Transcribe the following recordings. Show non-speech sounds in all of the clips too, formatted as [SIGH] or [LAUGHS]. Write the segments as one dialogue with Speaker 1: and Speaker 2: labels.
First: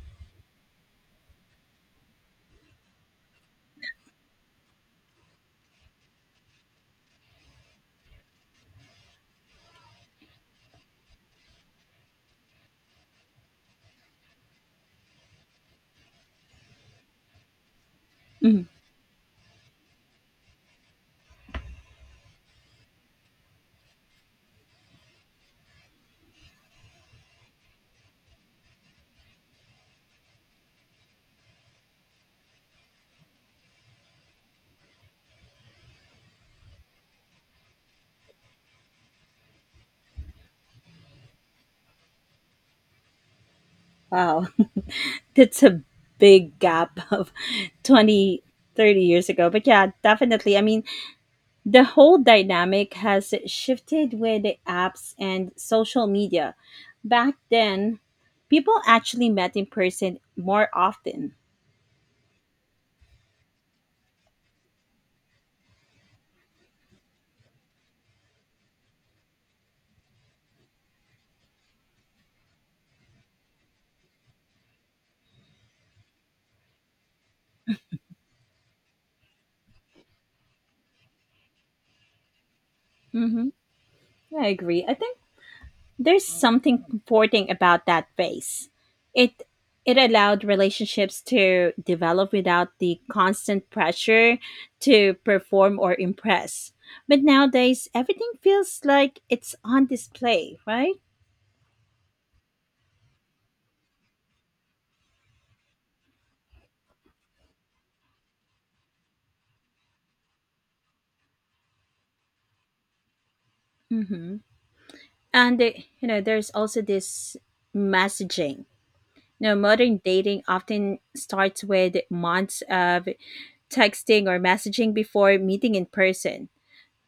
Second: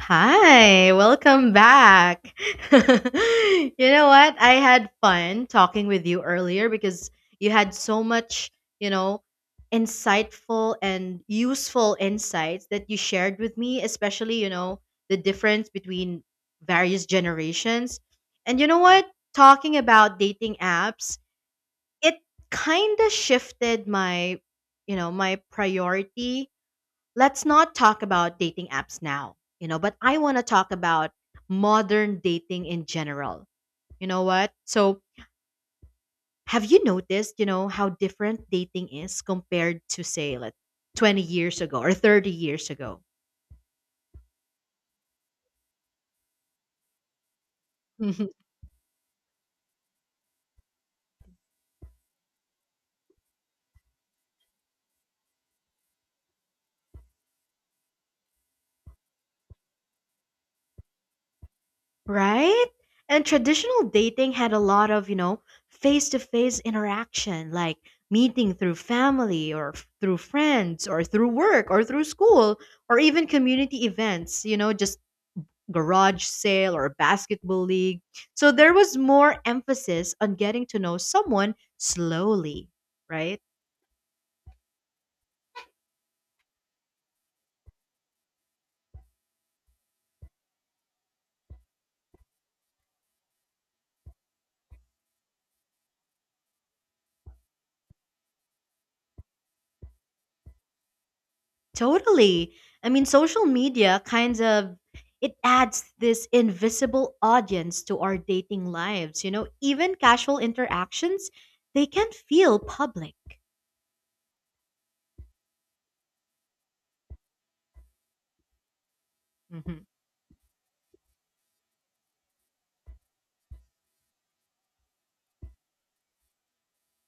Speaker 1: Hi, welcome back. [LAUGHS] You know what? I had fun talking with you earlier because you had so much, you know, insightful and useful insights that you shared with me, especially, the difference between various generations. And
Speaker 2: Mhm.
Speaker 1: you know what? Talking about dating apps, it kind of shifted my priority. Let's not talk about dating apps now, but I want to talk about modern dating in general. You know what? So, have you noticed, how different dating is compared to, say, like 20 years ago or 30 years ago?
Speaker 2: Wow. [LAUGHS] That's a big gap of
Speaker 1: [LAUGHS]
Speaker 2: 20, 30 years ago. But yeah, definitely. I mean, the whole dynamic has shifted with the apps and social media. Back then, people actually met in person more often.
Speaker 1: Right? And traditional dating had a lot of, face to face interaction, like meeting through family or through friends or through work or through school or even community events, just garage sale or a basketball league. So there was more emphasis on getting to know someone slowly, right?
Speaker 2: Hmm. I agree. I think there's something comforting about that phase. It it allowed relationships to develop without the constant pressure to perform or impress. But nowadays, everything feels like it's on display, right?
Speaker 1: Totally. I mean, social media kind of it adds this invisible audience to our dating lives, even casual interactions, they can feel public.
Speaker 2: Mm-hmm. And there's also this messaging. You know,
Speaker 1: Mhm.
Speaker 2: modern dating often starts with months of texting or messaging before meeting in person.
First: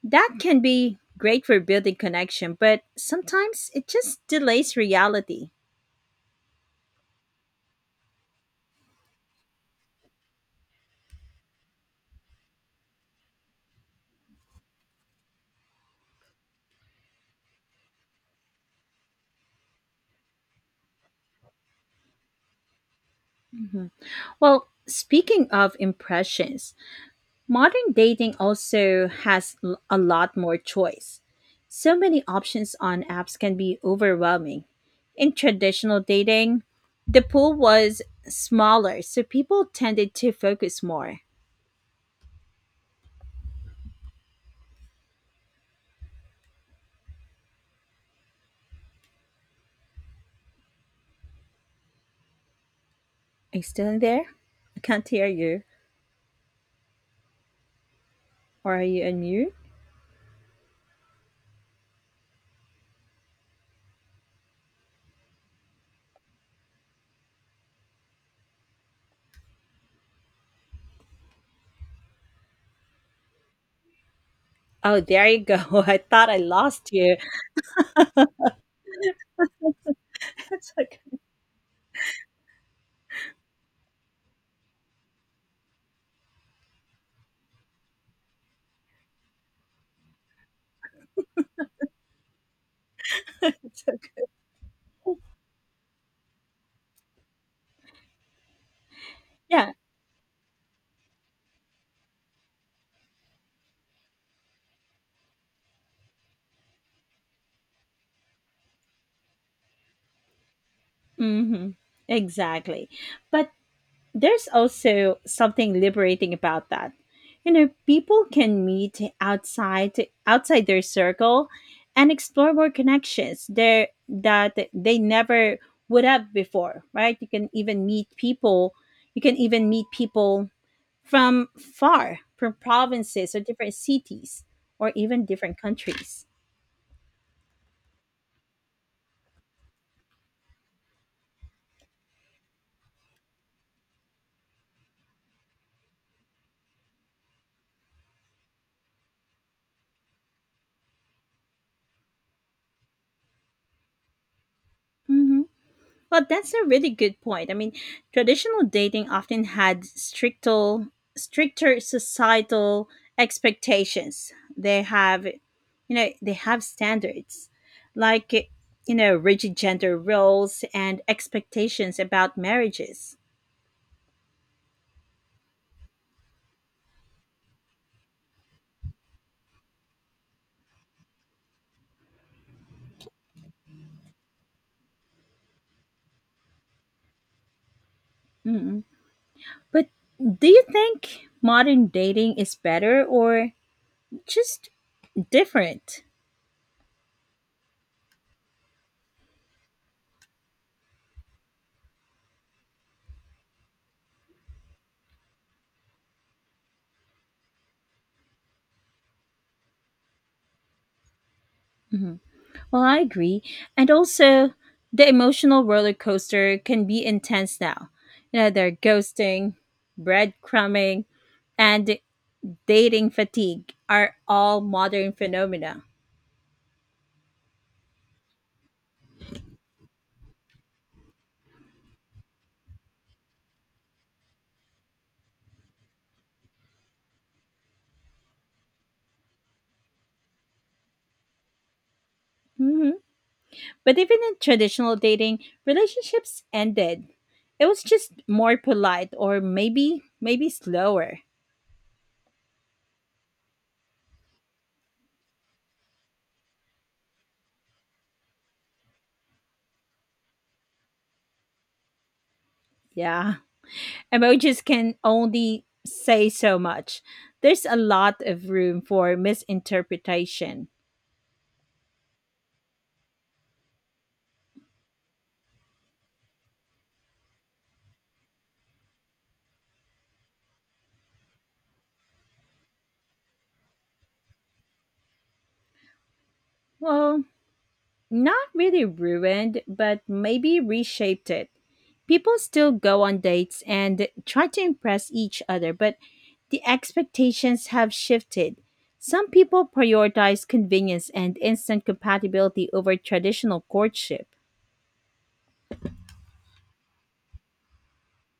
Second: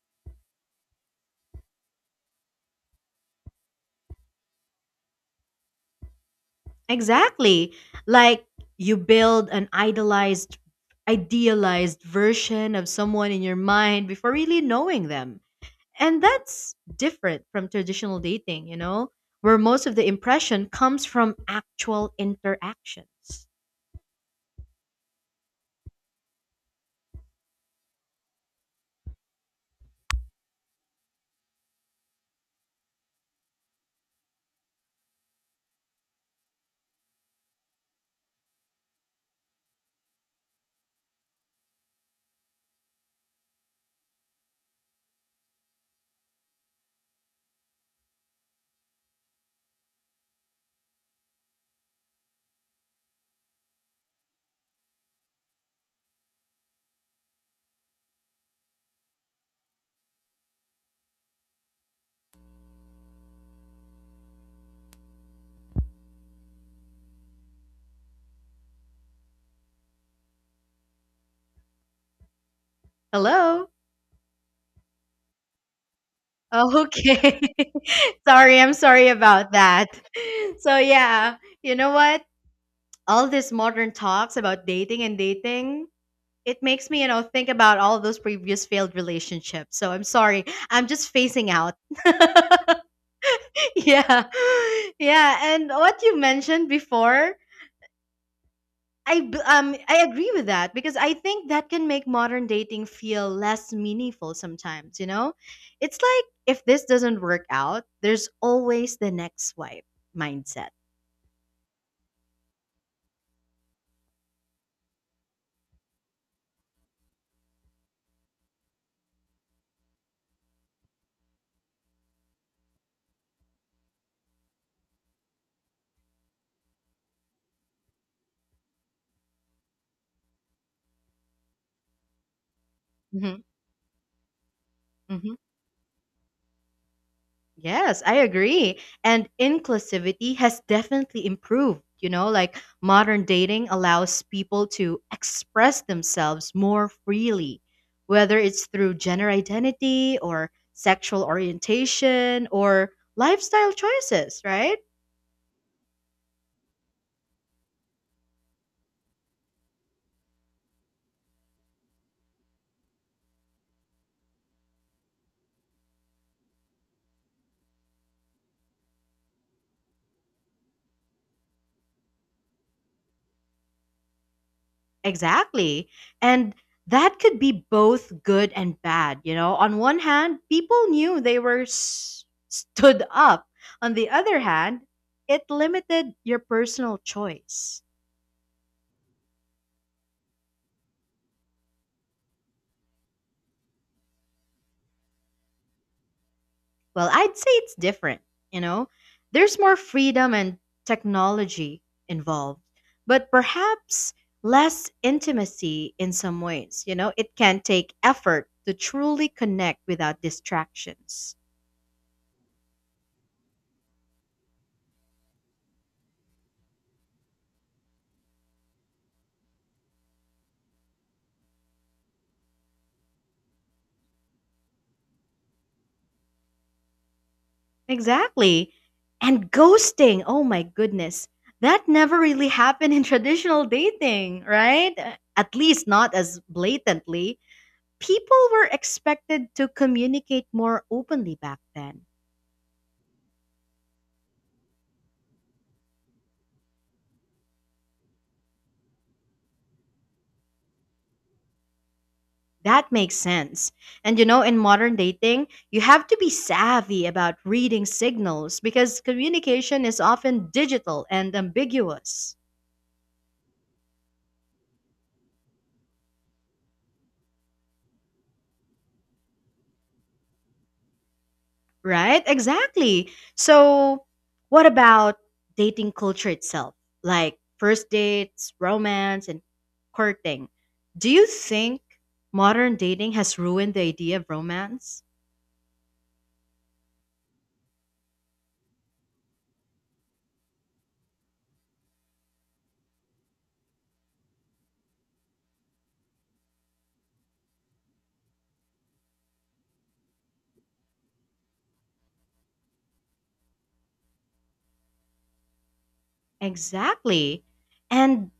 Speaker 2: That can be great for building connection, but sometimes it just delays reality.
Speaker 1: Exactly. Like you build an idolized idealized version of someone in your mind before really knowing them. And that's different from traditional dating, where most of the impression comes from actual interactions.
Speaker 2: Well, speaking of impressions, modern dating also has a lot more choice. So many options on apps can be overwhelming. In traditional dating, the pool was smaller, so people tended to focus more. Are you still in there? I can't hear you. Or are you on mute?
Speaker 1: Hello?
Speaker 2: Oh, there you go. [LAUGHS] I thought I
Speaker 1: Oh,
Speaker 2: lost you.
Speaker 1: okay. [LAUGHS] I'm sorry about that. [LAUGHS] So,
Speaker 2: [LAUGHS]
Speaker 1: yeah, you know what? All this modern talks about dating, it makes me think about all those previous failed relationships. So, I'm sorry. I'm just phasing out. [LAUGHS]
Speaker 2: It's okay.
Speaker 1: yeah. Yeah. And what you mentioned before, I b-
Speaker 2: Yeah.
Speaker 1: um I agree with that because I think that can make modern dating feel less meaningful sometimes. It's like if this doesn't work out, there's always the next swipe mindset.
Speaker 2: Hmm. Exactly. But there's also something liberating about that. You know, people can meet outside their circle and explore more connections there that they never would have before, right? You can even meet people you can even meet people from far, from provinces or
Speaker 1: Mhm.
Speaker 2: different cities or even
Speaker 1: Mhm.
Speaker 2: different countries.
Speaker 1: Yes, I agree. And inclusivity has definitely improved. Like modern dating allows people to express themselves more freely, whether it's through gender identity or sexual orientation or lifestyle choices, right?
Speaker 2: Mhm. Well, that's a really good point. I mean, traditional dating often had stricter societal expectations. They have standards, like rigid gender roles and expectations about marriages.
Speaker 1: Exactly. And that could be both good and bad. On one hand, people knew they were stood up. On the other hand, it limited your personal choice.
Speaker 2: Mm. But do you think modern dating is better or just different?
Speaker 1: Well, I'd say it's different. You know, there's more freedom and technology involved, but perhaps less intimacy in some ways. It can take effort to truly connect without distractions.
Speaker 2: Mm-hmm. Well, I agree. And also, the emotional roller coaster can be intense now. Their ghosting, breadcrumbing, and dating fatigue are all modern phenomena.
Speaker 1: Exactly. And ghosting. Oh my goodness. That never really [LAUGHS] happened in traditional dating, right? At least not as blatantly. People were expected to communicate more openly back then.
Speaker 2: Mhm. But even in traditional dating, relationships ended. It was just more polite or maybe slower.
Speaker 1: That makes sense. And in modern dating, you have to be savvy about reading signals because communication is often digital and ambiguous.
Speaker 2: Yeah. Emojis can only say so much. There's a lot of room for misinterpretation.
Speaker 1: Right? Exactly. So, what about dating culture itself? Like first dates, romance, and courting. Do you think modern dating has ruined the idea of romance?
Speaker 2: Well, not really ruined, but maybe reshaped it. People still go on dates and try to impress each other, but the expectations have shifted. Some people prioritize convenience and instant compatibility over traditional courtship.
Speaker 1: Exactly. And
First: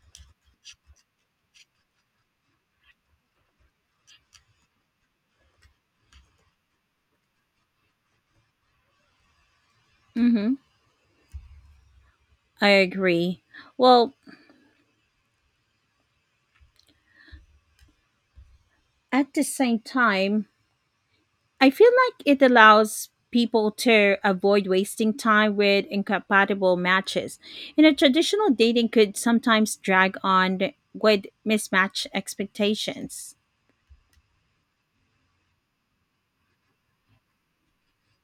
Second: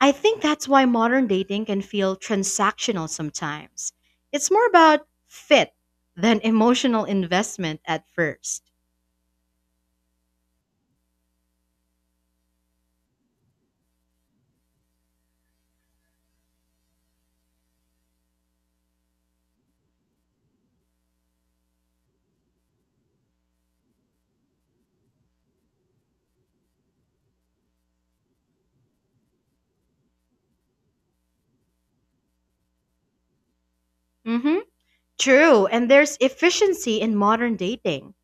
Speaker 1: I think that's why modern dating can feel transactional sometimes. It's more about fit than [LAUGHS] emotional investment at first.
Speaker 2: Hmm. I agree. Well, at the same time, I feel like it allows people to avoid wasting time with incompatible matches. Traditional dating could sometimes drag on with mismatched expectations.
Speaker 1: Mm-hmm. True. And there's efficiency in modern dating.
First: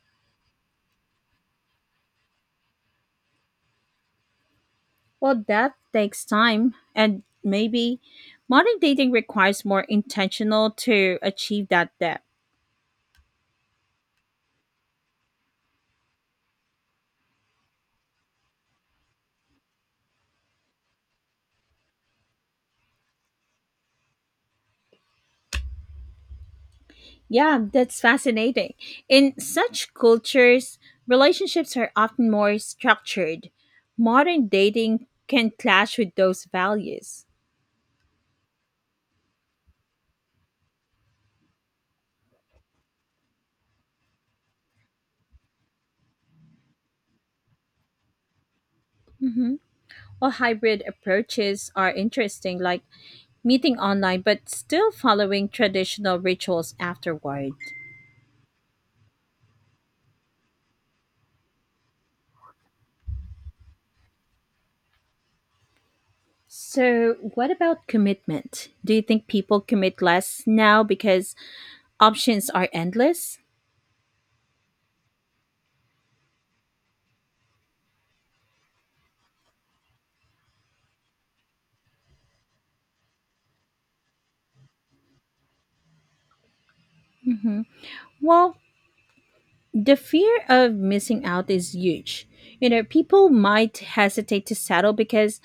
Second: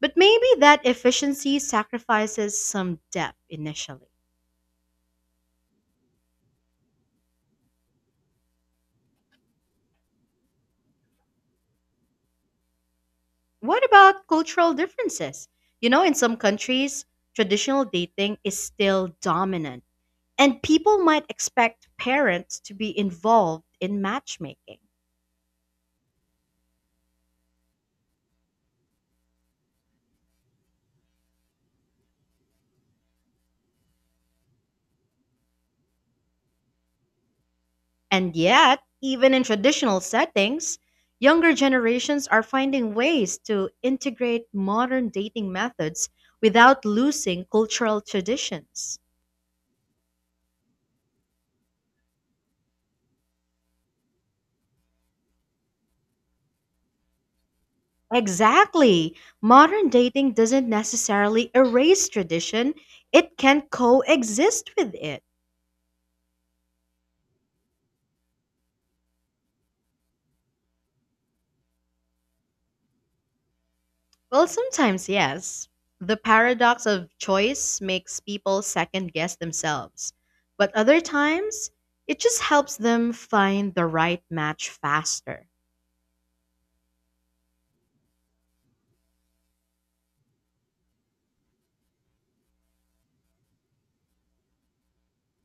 Speaker 1: But maybe that efficiency sacrifices some depth initially.
Speaker 2: Well, that takes time, and maybe modern dating requires more intentional to achieve that depth.
Speaker 1: What about cultural differences? In some countries, traditional dating is still dominant, and people might expect parents to be involved in matchmaking.
Speaker 2: Yeah, that's fascinating. In such cultures, relationships are often more structured. Modern dating can clash with those values.
Speaker 1: And yet, even in traditional settings, younger generations are finding ways to integrate modern dating methods without losing cultural traditions.
Speaker 2: Mhm. Well, hybrid approaches are interesting, like meeting online but still following traditional rituals afterward.
Speaker 1: Exactly. Modern dating doesn't necessarily erase tradition, it can coexist with it.
Speaker 2: So, what about commitment? Do you think people commit less now because options are endless?
Speaker 1: Well, sometimes, yes. The paradox of choice makes people second guess themselves. But other times, it just helps them find the right match faster.
Speaker 2: hmm Well, the fear of missing out is huge. People might hesitate to settle because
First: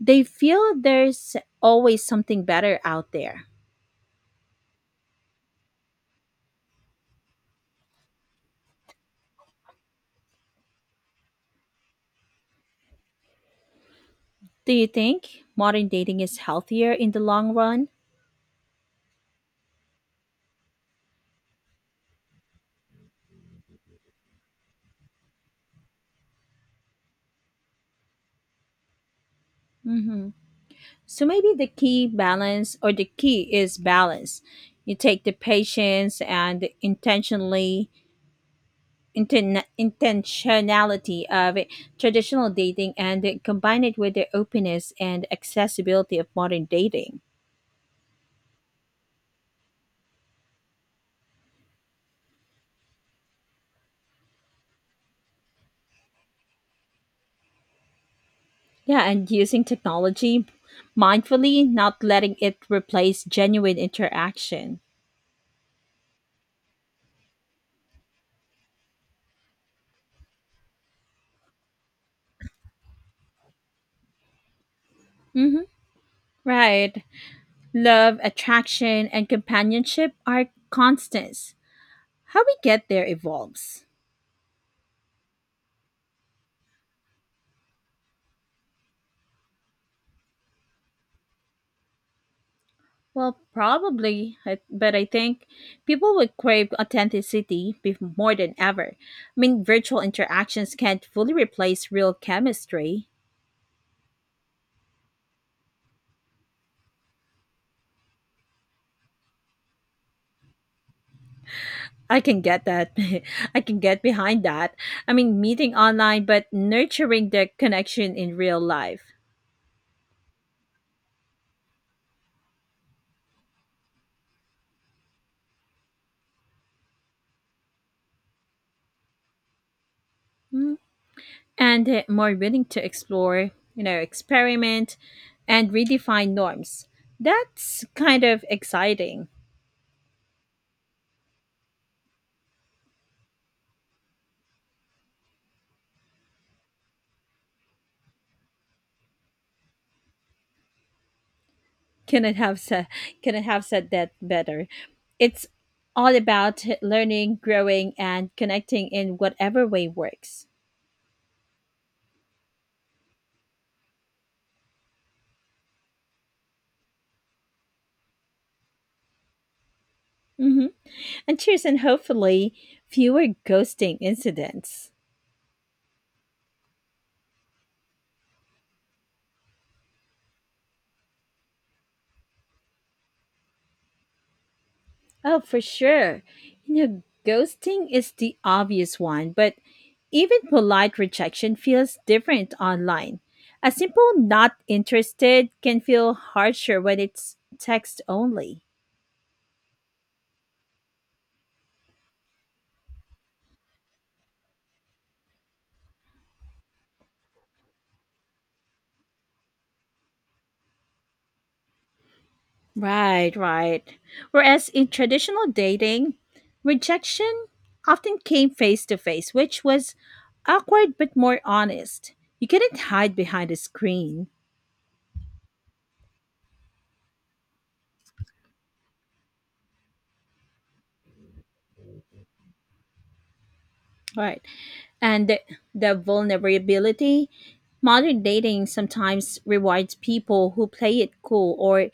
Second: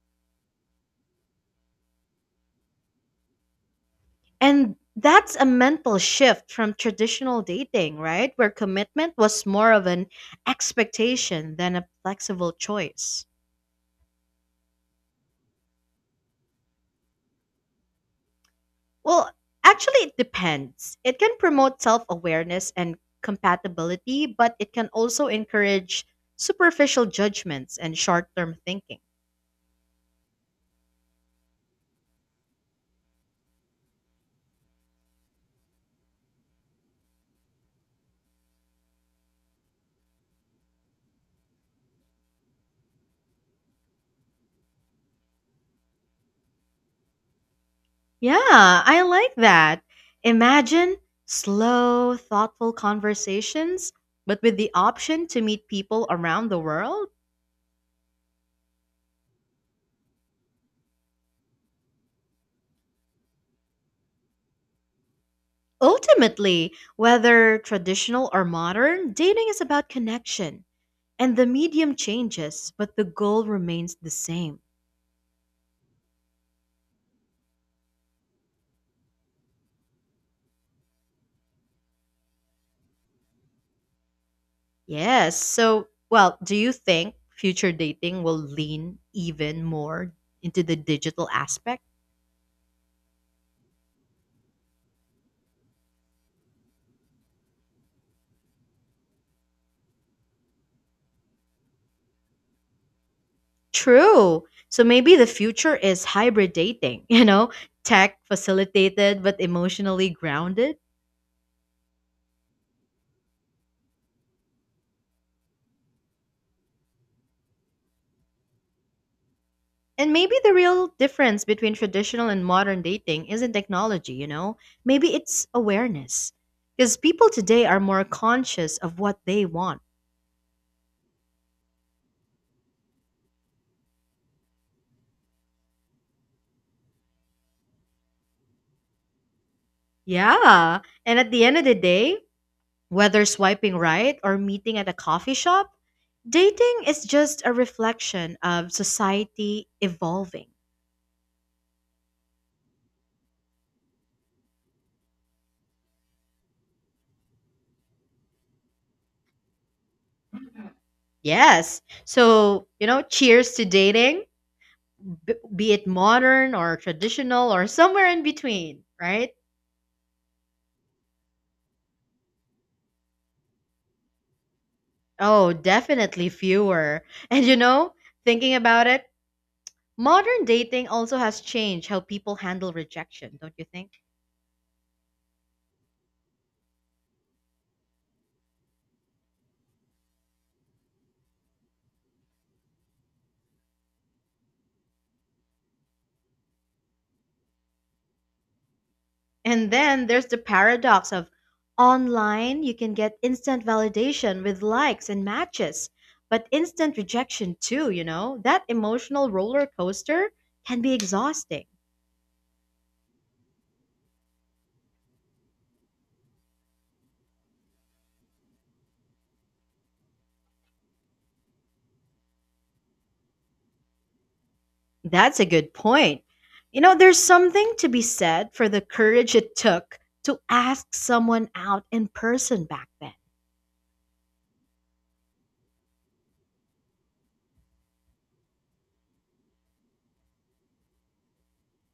Speaker 2: they feel there's always something better out there.
Speaker 1: And that's a mental shift from traditional dating, right? Where commitment was more of an expectation than a flexible choice.
Speaker 2: Do you think modern dating is healthier in the long run?
Speaker 1: Well, actually, it depends. It can promote self awareness and compatibility, but it can also encourage superficial judgments and short term thinking.
Speaker 2: hmm So maybe the key balance or the key is balance. You take the patience and intentionality of traditional dating and combine it with the openness and accessibility of modern dating.
Speaker 1: Yeah, I like that. Imagine slow, thoughtful conversations, but with the option to meet people around the world.
Speaker 2: Yeah, and using technology mindfully, not letting it replace genuine interaction.
Speaker 1: Ultimately, whether traditional or modern, dating is about connection. And the medium changes, but the goal remains the same.
Speaker 2: Mm-hmm. Right. Love, attraction, and companionship are constants. How we get there evolves.
Speaker 1: Yes. So, well, do you think future dating will lean even more into the digital aspect?
Speaker 2: Well, probably, but I think people would crave authenticity more than ever. I mean, virtual interactions can't fully replace real chemistry.
Speaker 1: True. So maybe the future is hybrid dating, [LAUGHS] tech facilitated but emotionally grounded.
Speaker 2: I can get that. [LAUGHS] I can get behind that. I mean, meeting online, but nurturing the connection in real life.
Speaker 1: And maybe the real difference between traditional and modern dating isn't technology. Maybe it's awareness. Because people today are more conscious of what they want.
Speaker 2: Mm, And more willing to explore, experiment and redefine norms. That's kind of exciting.
Speaker 1: Yeah. And at the end of the day, whether swiping right or meeting at a coffee shop, dating is just a reflection of society evolving.
Speaker 2: Can it have said? Can it have said that better? It's all about learning, growing, and connecting in whatever way works.
Speaker 1: Yes. So, cheers to dating, be it modern or traditional or somewhere in between, right?
Speaker 2: hmm And cheers, and hopefully fewer ghosting incidents.
Speaker 1: Oh, definitely fewer. [LAUGHS] And thinking about it, modern dating also has changed how people handle rejection, don't you think?
Speaker 2: Oh, for sure. Ghosting is the obvious one, but even polite rejection feels different online. A simple not interested can feel harsher when it's text only.
Speaker 1: And then there's the paradox of online, you can get instant validation with likes and matches, but instant rejection too. That emotional roller coaster can be exhausting.
Speaker 2: Right, right. Whereas in traditional dating, rejection often came face to face, which was awkward but more honest. You couldn't hide behind a screen.
Speaker 1: That's a good point. There's something to be said for the courage it took to ask someone out in person back then.
Speaker 2: Right. And the vulnerability. Modern dating sometimes rewards people who play it cool or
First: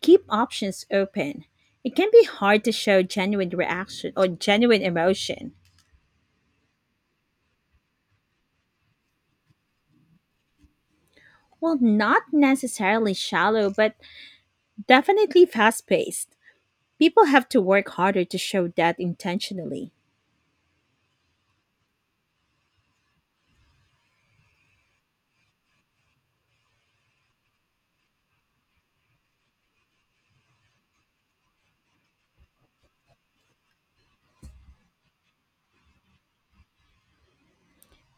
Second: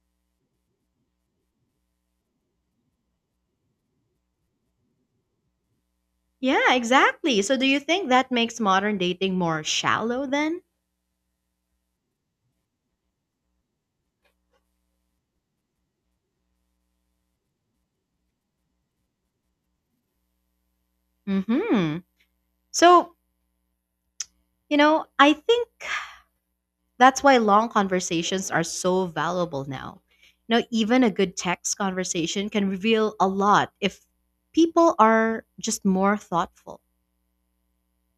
Speaker 2: keep options open. It can be hard to show genuine reaction or genuine emotion.
Speaker 1: Yeah, exactly. So do you think that makes modern dating more shallow then?
Speaker 2: Well, not necessarily shallow, but definitely fast paced. People have to work harder to show that intentionally.
Speaker 1: Mhm. So, I think that's why long conversations are so valuable now. Now, even a good text conversation can reveal a lot if people are just more thoughtful.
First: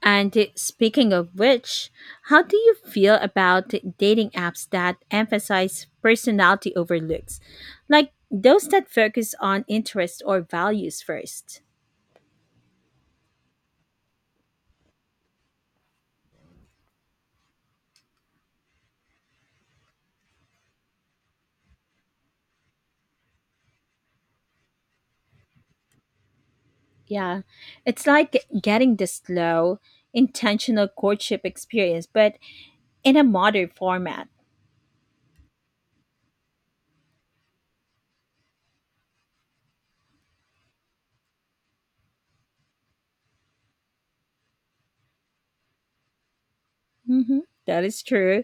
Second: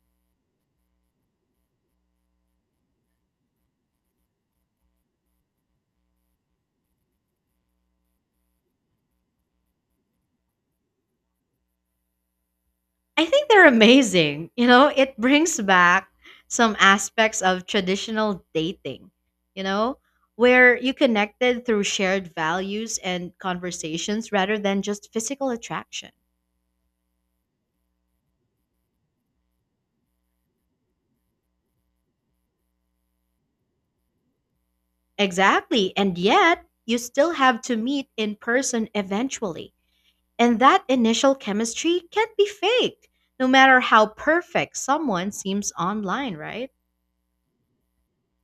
Speaker 2: And speaking of which, how do you feel about dating apps that emphasize personality over looks? Like those that focus on interests or values first.
Speaker 1: I think they're amazing. It brings back some aspects of traditional dating, you know, where you connected through shared values and conversations rather than just physical attraction.
Speaker 2: Yeah, it's like getting the slow, intentional courtship experience, but in a modern format.
Speaker 1: Exactly. And yet, you still have to meet in person eventually. And that initial chemistry can't be faked, no matter how perfect someone seems online, right?
Speaker 2: Mhm. That is true.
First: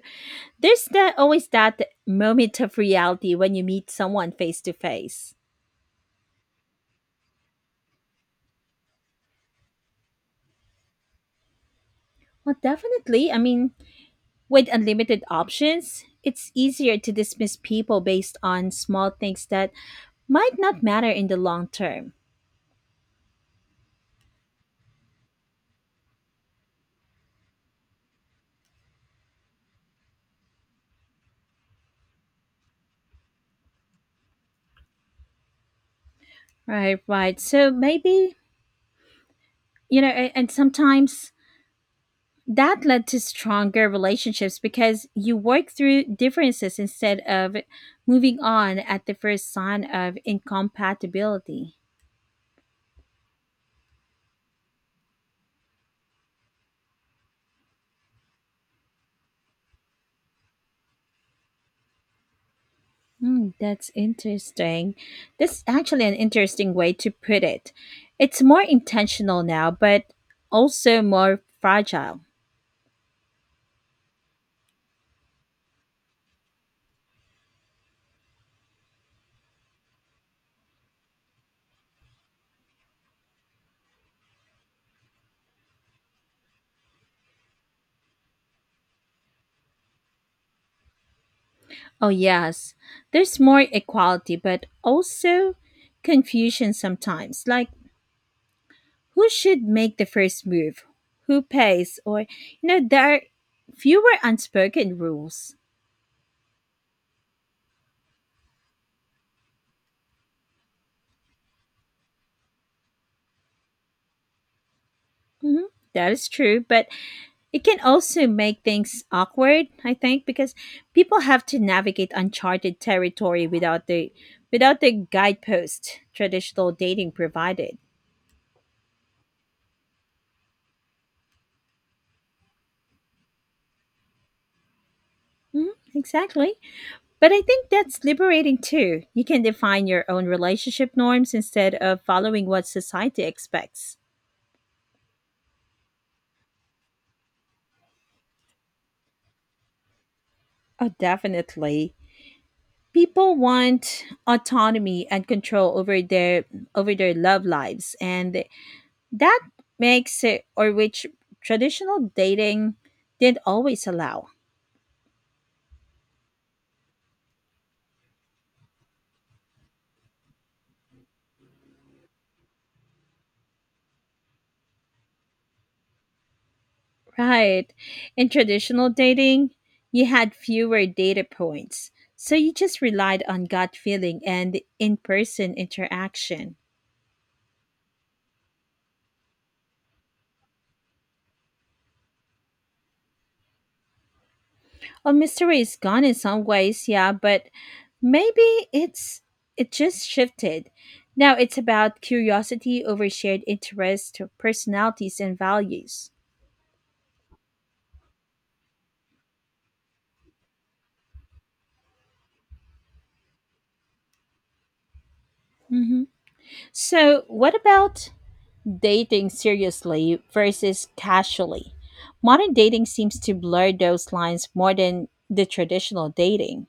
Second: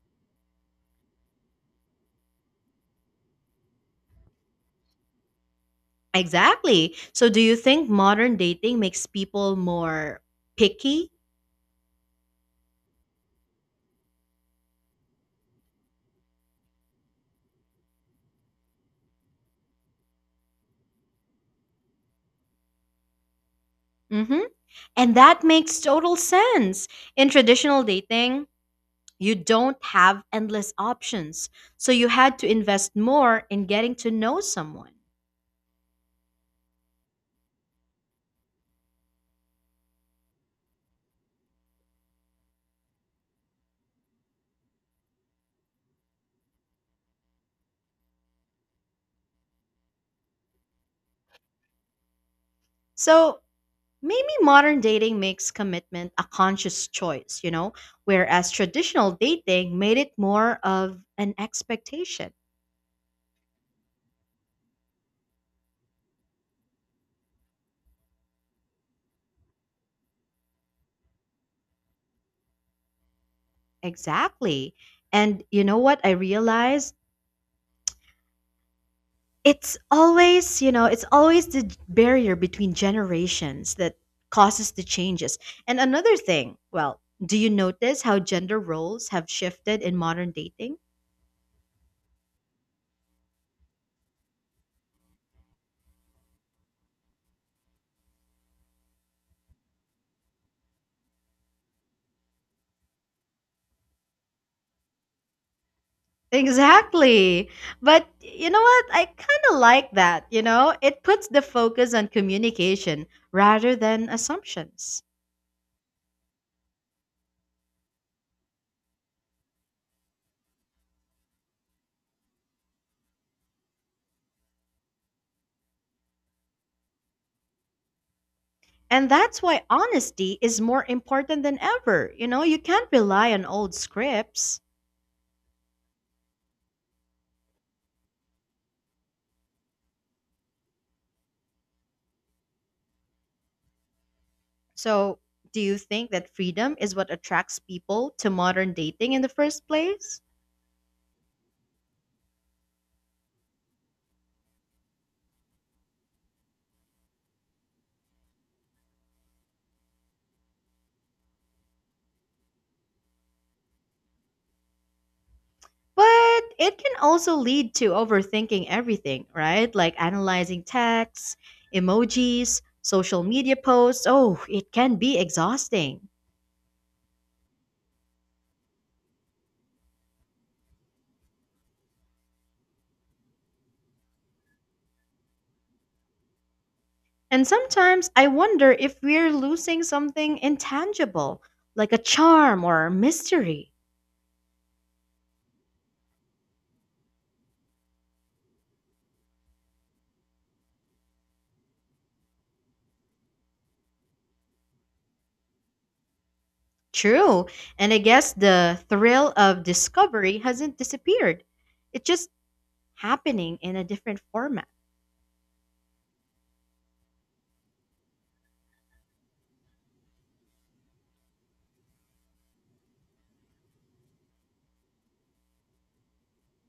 Speaker 2: There's that, always that moment of reality when you meet someone face to face.
Speaker 1: Exactly. So, do you think modern dating makes people more picky?
Speaker 2: Well, definitely. I mean, with unlimited options, it's easier to dismiss people based on small things that might not matter in the long term.
Speaker 1: hmm And that makes total sense. In traditional dating, you don't have endless options. So, you had to invest more in getting to know someone.
Speaker 2: Right, right. So maybe, and sometimes that led to stronger relationships because you work through differences instead of moving on at the first sign of incompatibility.
Speaker 1: So, maybe modern dating makes commitment a conscious choice, whereas traditional dating made it more of an expectation.
Speaker 2: Mm, that's interesting. That's actually an interesting way to put it. It's more intentional now, but also more fragile.
Speaker 1: Exactly. And you know what I realized? It's always the barrier between generations that causes the changes. And another thing, well, do you notice how gender roles have shifted in modern dating?
Speaker 2: Oh, yes. There's more equality, but also confusion sometimes. Like, who should make the first move? Who pays? Or, there are fewer unspoken rules.
Speaker 1: Exactly. But you know what? I kind of like that. It puts the focus on communication rather than assumptions.
Speaker 2: Mhm, that is true, but it can also make things awkward, I think, because people have to navigate uncharted territory without the guidepost traditional dating provided.
Speaker 1: And that's why honesty is more important than ever. You can't rely on old scripts.
Speaker 2: Mhm, exactly. But I think that's liberating too. You can define your own relationship norms instead of following what society expects.
Speaker 1: So, do you think that freedom is what attracts people to modern dating in the first place?
Speaker 2: Oh, definitely. People want autonomy and control over their love lives and that makes it, or which traditional dating didn't always allow.
Speaker 1: But it can also lead to overthinking everything, right? Like analyzing texts, emojis, social media posts. Oh, it can be exhausting.
Speaker 2: Right. In traditional dating, you had fewer data points, so you just relied on gut feeling and in person interaction.
Speaker 1: And sometimes I wonder if we're losing something intangible, like a charm or mystery.
Speaker 2: Well, mystery is gone in some ways, yeah, but maybe it just shifted. Now it's about curiosity over shared interests, personalities, and values.
Speaker 1: True. And I guess the thrill of discovery hasn't disappeared, it's just happening in a different format.
Speaker 2: hmm So, what about dating seriously versus casually. Modern dating seems to blur those lines more than the traditional dating.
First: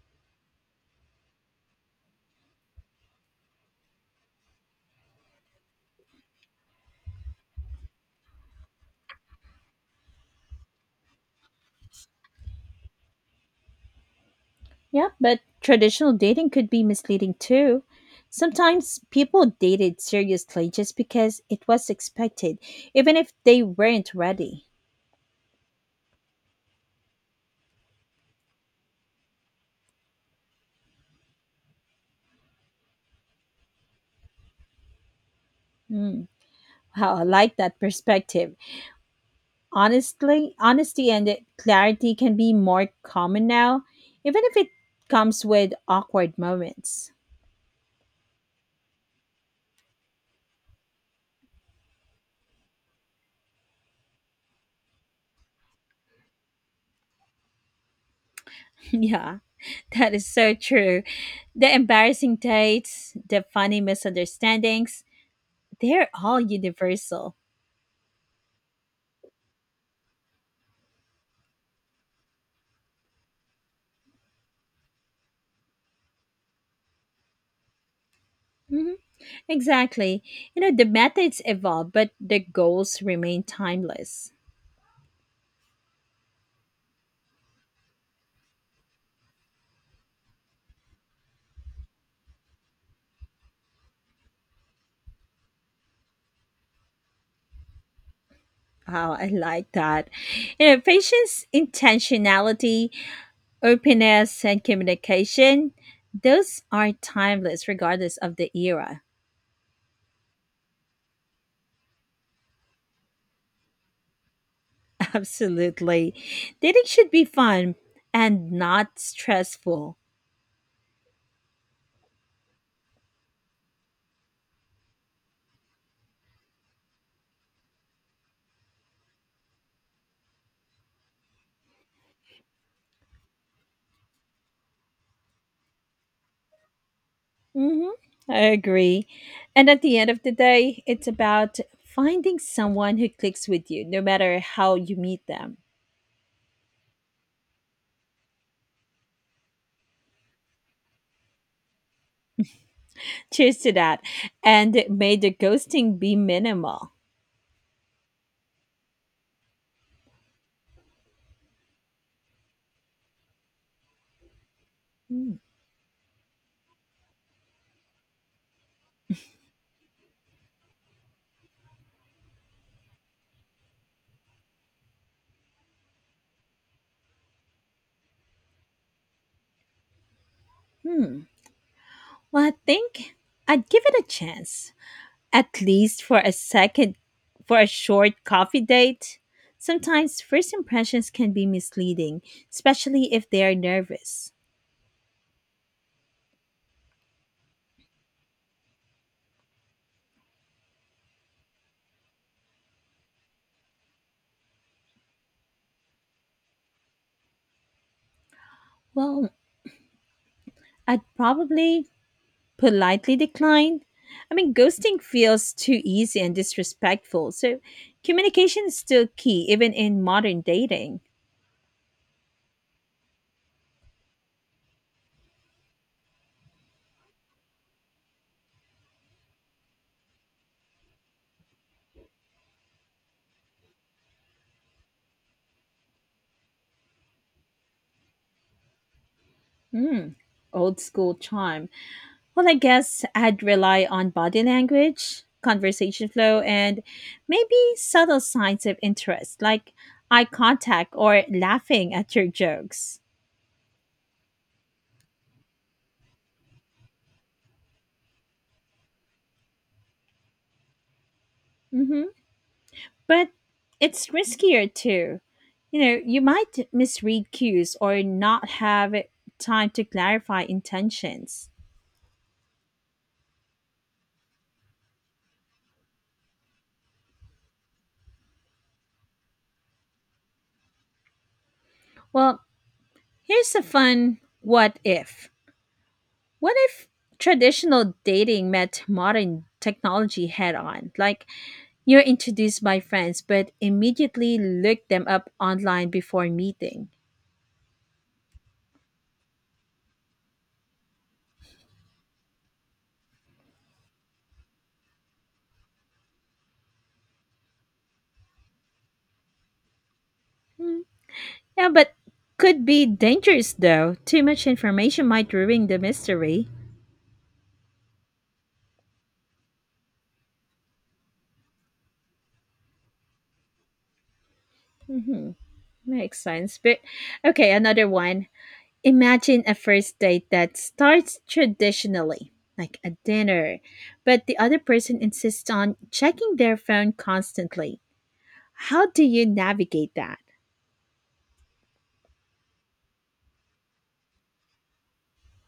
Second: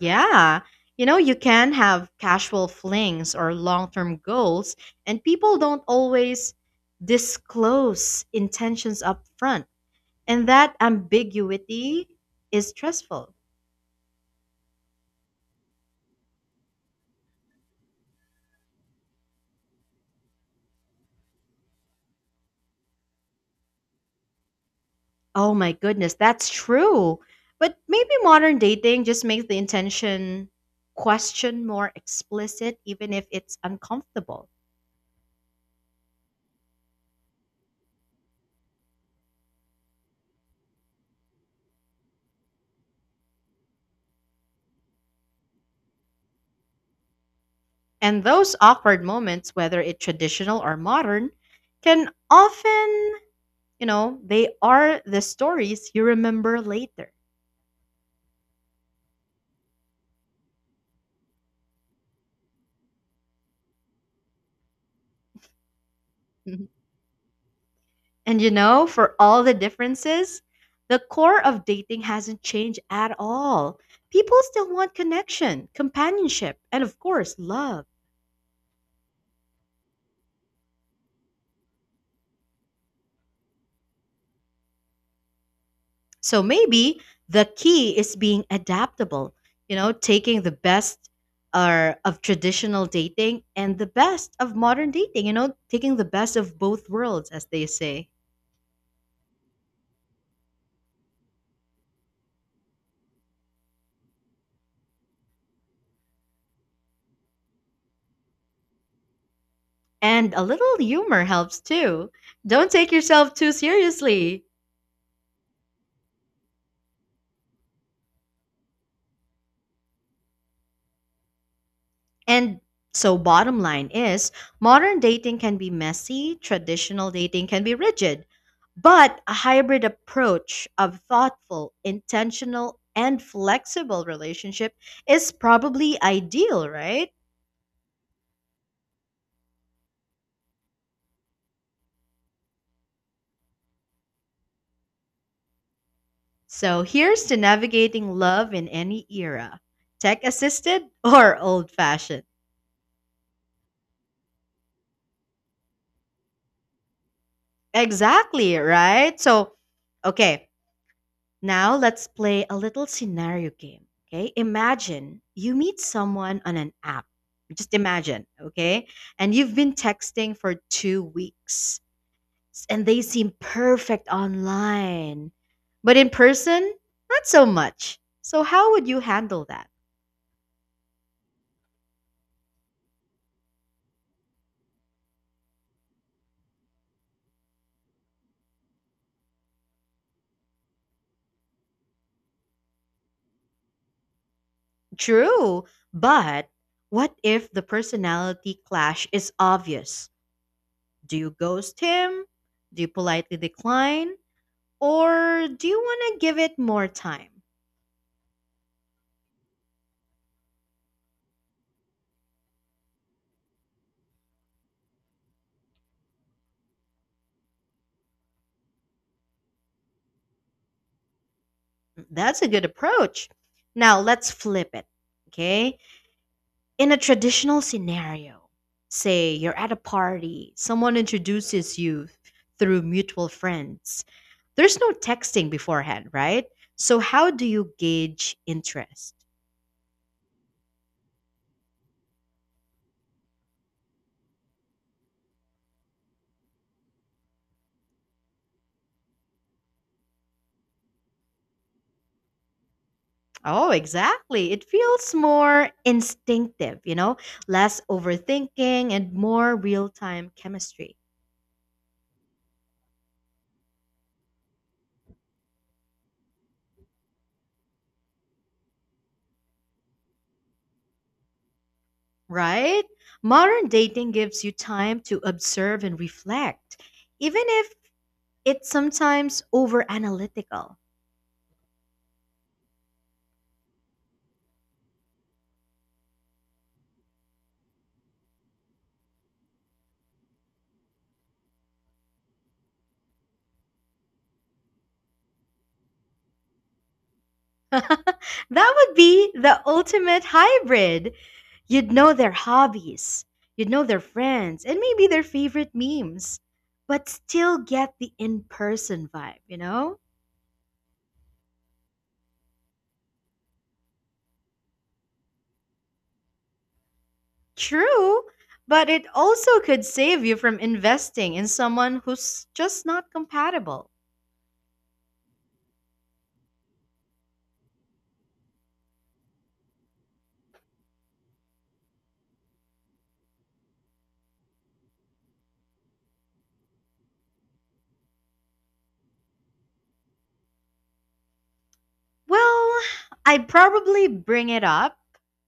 Speaker 1: Yeah. You can have casual flings or long term goals, and people don't always disclose intentions up front. And that ambiguity is stressful.
Speaker 2: Yeah, but traditional dating could be misleading too. Sometimes people dated seriously just because it was expected, even if they weren't ready.
Speaker 1: Oh my goodness, that's true. But maybe modern dating just makes the intention question more explicit, even if it's uncomfortable.
Speaker 2: Mm. Wow, I like that perspective. Honesty and clarity can be more common now, even if it comes with awkward moments.
Speaker 1: And those awkward moments, whether it's traditional or modern, can often they are the stories you remember later.
Speaker 2: Yeah, [LAUGHS] that is so true. The embarrassing dates, the funny misunderstandings, they're all
Speaker 1: Mhm.
Speaker 2: universal.
Speaker 1: And for all the differences, the core of dating hasn't changed at all. People still want connection, companionship, and of course, love.
Speaker 2: Mhm. Exactly. The methods evolve, but the goals remain timeless.
Speaker 1: So maybe the key is being adaptable, taking the best of traditional dating and the best of modern dating, taking the best of both worlds, as they say.
Speaker 2: Oh, I like that. Patience, intentionality, openness, and communication, those are timeless regardless of the era.
Speaker 1: And a little humor helps too. Don't take yourself too seriously.
Speaker 2: [LAUGHS] Absolutely. Dating should be fun and not stressful.
Speaker 1: And so, bottom line is modern dating can be messy, traditional dating can be rigid, but a hybrid approach of thoughtful, intentional, and flexible relationship is probably ideal, right?
Speaker 2: Hmm. I agree. And at the end of the day, it's about finding someone who clicks with you, no matter how you meet them.
Speaker 1: So, here's to navigating love in any era tech assisted [LAUGHS] or old fashioned.
Speaker 2: Cheers to that. And may the ghosting be minimal.
Speaker 1: Exactly, right? So, okay. Now let's play a little scenario game. Okay. Imagine
Speaker 2: Hmm.
Speaker 1: you meet someone on an app. Just imagine. Okay. And you've been texting for 2 weeks and they seem perfect online. But in person, not so much. So how would you handle that?
Speaker 2: Well, I think I'd give it a chance, at least for a second, for a short coffee date. Sometimes first impressions can be misleading, especially if they are nervous.
Speaker 1: True. But what if the personality clash is obvious? Do you ghost him? Do you politely decline? Or do you want to give it more time?
Speaker 2: Well, I'd probably politely decline. I mean, ghosting feels too easy and disrespectful. So, communication is still key, even in modern dating.
Speaker 1: That's a good approach. Now let's flip it. Okay. In a traditional scenario, say you're at a party, someone introduces you through mutual friends. There's no texting beforehand, right? So, how do you gauge interest?
Speaker 2: Hmm, old school charm. Well, I guess I'd rely on body language, conversation flow, and maybe subtle signs of interest, like eye contact or laughing at your jokes.
Speaker 1: Oh, exactly. It feels more instinctive, less overthinking and more real time chemistry.
Speaker 2: Mm-hmm. But it's riskier too. You might misread cues or not have time to clarify intentions.
Speaker 1: Right? Modern dating gives you time to observe and reflect, even if it's sometimes over analytical.
Speaker 2: Well, here's a fun what if. What if traditional dating met modern technology head on? Like, you're introduced by friends, but immediately look them up online before meeting.
Speaker 1: [LAUGHS] That would be the ultimate hybrid. You'd know their hobbies, you'd know their friends, and maybe their favorite memes, but still get the in person vibe.
Speaker 2: Hmm, yeah, but could be dangerous though. Too much information might ruin the mystery.
Speaker 1: True, but it also could save you from investing in someone who's just not compatible.
Speaker 2: Mhm. Makes sense. But okay, another one. Imagine a first date that starts traditionally, like a dinner, but the other person insists on checking their phone constantly. How do you navigate that?
Speaker 1: Well, I'd probably bring it up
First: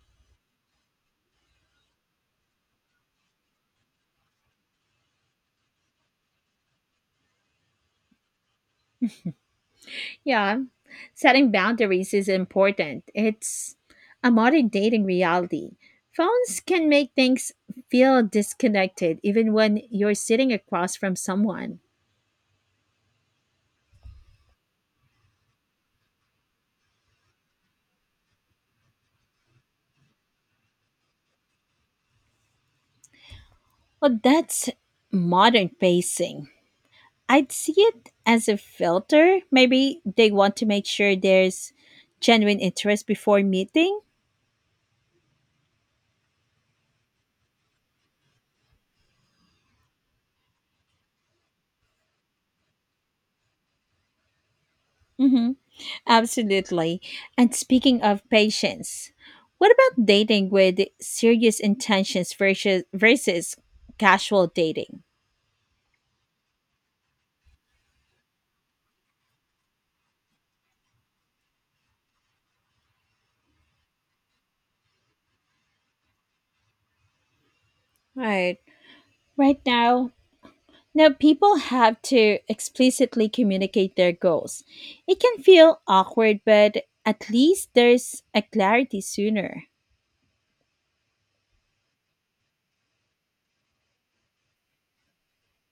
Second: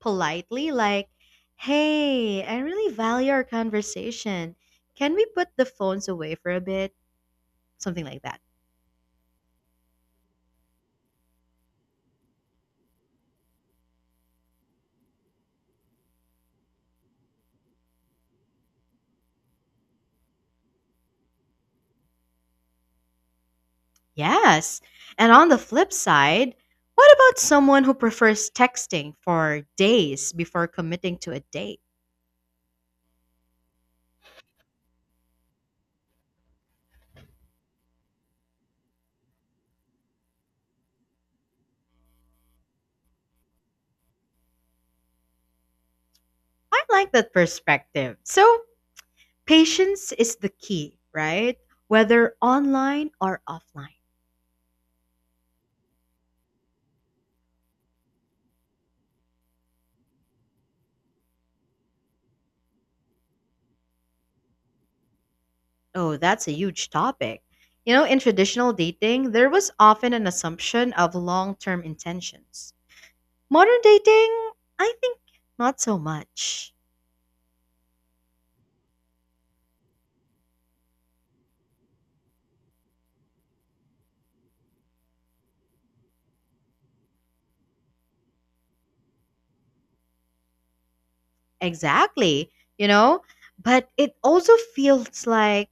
Speaker 1: politely, like, hey, I really value our conversation. Can we put the phones away for a bit? Something like that.
Speaker 2: Yeah, setting boundaries is important. It's a modern dating reality. Phones can make things feel disconnected even when you're sitting across from someone.
Speaker 1: Yes. And on the flip side, what about someone who prefers texting for days before committing to a date?
Speaker 2: Well, that's modern pacing. I'd see it as a filter. Maybe they want to make sure there's genuine interest before meeting.
Speaker 1: I like that perspective. So, patience is the key, right? Whether online or offline.
Speaker 2: Hmm. Absolutely. And speaking of patience, what about dating with serious intentions versus casual dating?
Speaker 1: Oh, that's a huge topic. In traditional dating, there was often an assumption of long term intentions. Modern dating, I think not so much.
Speaker 2: Right. Right now, people have to explicitly communicate their goals. It can feel awkward, but at least there's a clarity sooner.
Speaker 1: Exactly. You know, but it also feels like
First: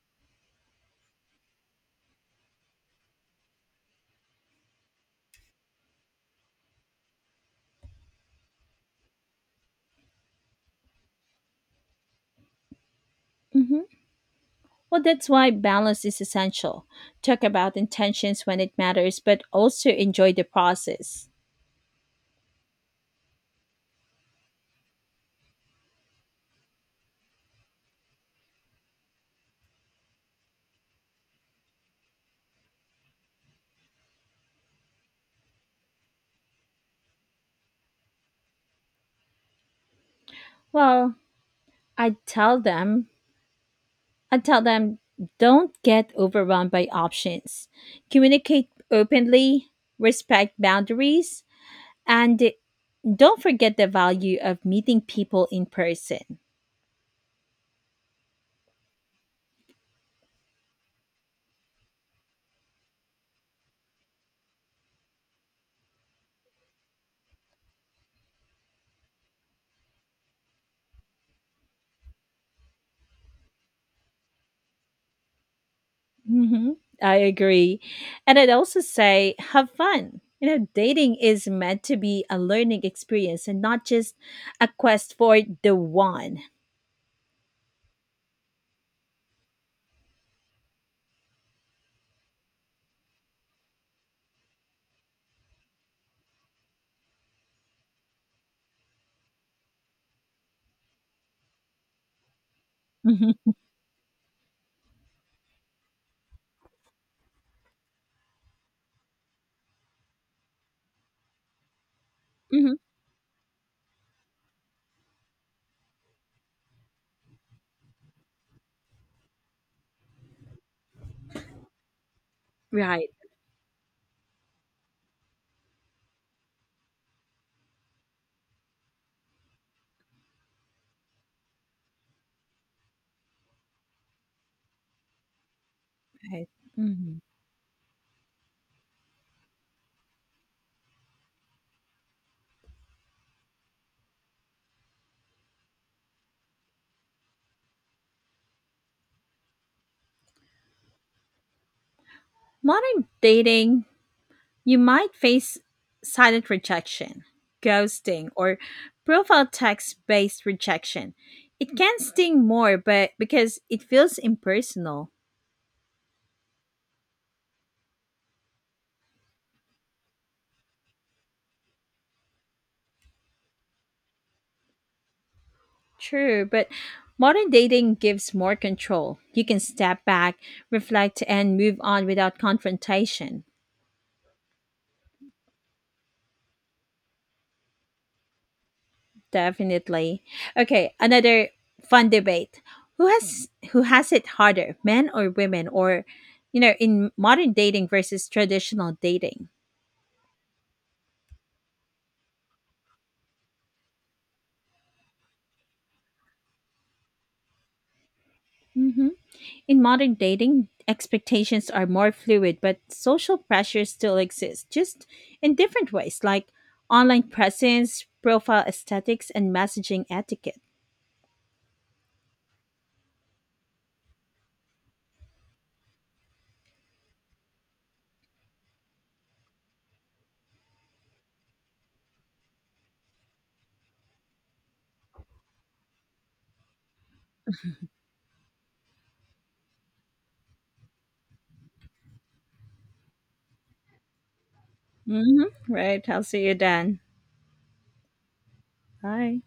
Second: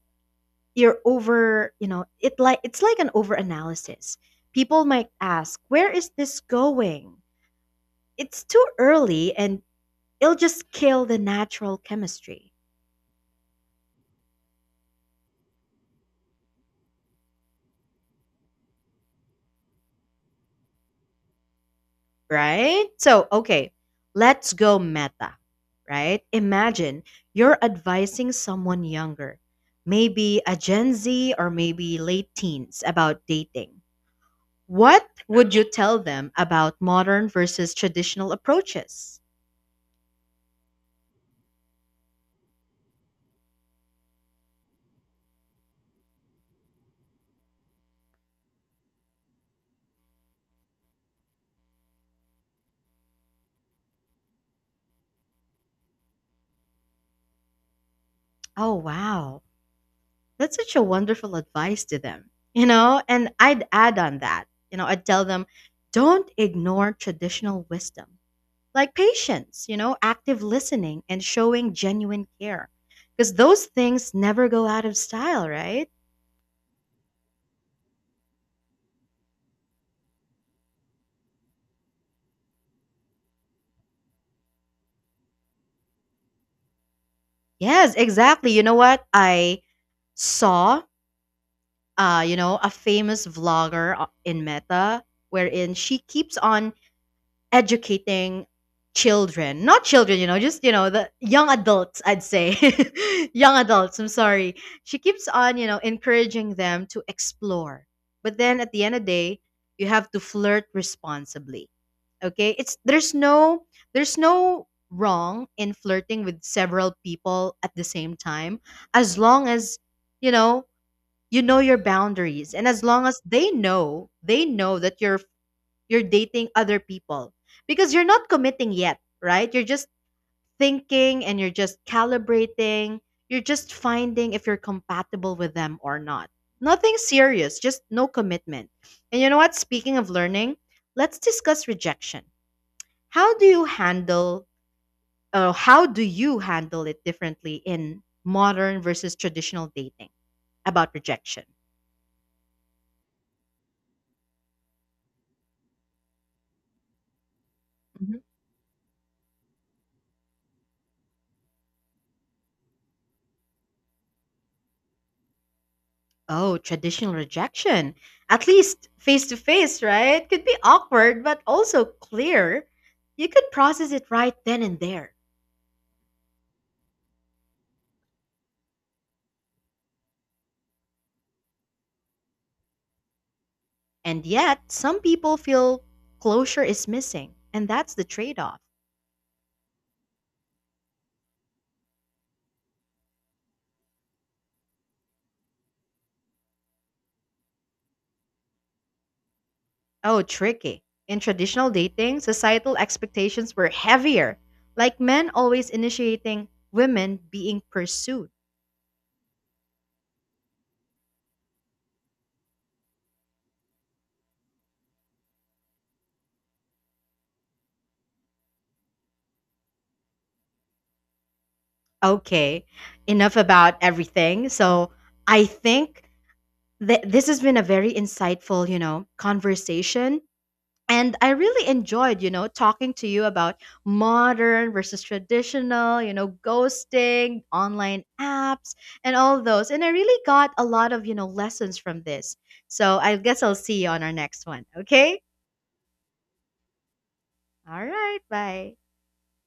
Speaker 1: you're over, it's like an over analysis. People might ask, "Where is this going?" It's too early and it'll just kill the natural chemistry.
Speaker 2: Well, that's why balance is essential. Talk about intentions when it matters, but also enjoy the process.
Speaker 1: Right? So, okay, let's go meta, right? Imagine you're advising someone younger, maybe a Gen Z or maybe late teens, about dating. What would you tell them about modern versus traditional approaches?
Speaker 2: Well, I tell them, I tell them, don't get overwhelmed by options. Communicate openly, respect boundaries, and don't forget the value of meeting people in person.
Speaker 1: Oh, wow. That's such a wonderful advice to them. And I'd add on that, I'd tell them don't ignore traditional wisdom like patience, active listening and showing genuine care. Because those things never go out of style, right?
Speaker 2: Hmm. I agree. And I'd also say have fun. Dating is meant to be a learning experience and not just a quest for the one.
Speaker 1: Yes, exactly. You know what? I saw, a famous vlogger in Meta, wherein she keeps on educating children, not children, just, the young adults, I'd say. [LAUGHS]
Speaker 2: Hmm.
Speaker 1: Young adults, I'm sorry. She keeps on encouraging them to explore, but then at the end of the day, you have to flirt responsibly. Okay,
Speaker 2: Hmm.
Speaker 1: it's there's no, there's no wrong in flirting with several people at the same time, as long as you know you know your boundaries, and as long
Speaker 2: Right.
Speaker 1: as they know that you're dating other people, because you're not committing yet, right? You're just thinking and you're just calibrating. You're just finding if you're compatible with them or not.
Speaker 2: Right.
Speaker 1: Nothing
Speaker 2: hmm
Speaker 1: serious, just no commitment. And you know what? Speaking of learning, let's discuss rejection. How do you handle how do you handle it differently in modern versus traditional dating about rejection?
Speaker 2: Modern dating, you might face silent rejection, ghosting, or profile text based rejection. It can sting more but because it feels impersonal.
Speaker 1: Oh, traditional rejection. At least face to face, right? Could be awkward, but also clear. You could process it right then and there.
Speaker 2: True, but modern dating gives more control. You can step back, reflect and move on without confrontation.
Speaker 1: And yet, some people feel closure is missing, and that's the trade off.
Speaker 2: Definitely. Okay, another fun debate. Who has it harder, men or women or in modern dating versus traditional dating?
Speaker 1: Oh, tricky. In traditional dating, societal expectations were heavier, like men always initiating, women being pursued.
Speaker 2: Mhm. In modern dating, expectations are more fluid, but social pressures still exist, just in different ways, like online presence, profile aesthetics, and messaging etiquette.
Speaker 1: Okay, enough about everything. So, I think this has been a very insightful, conversation. And I really enjoyed, talking to you about modern versus traditional, ghosting, online apps, and all those. And I really got a lot of, lessons from this. So I guess I'll see you on our next one. Okay.
Speaker 2: Hmm. Right. I'll see you then.
Speaker 1: All right. Bye.
Speaker 2: Bye.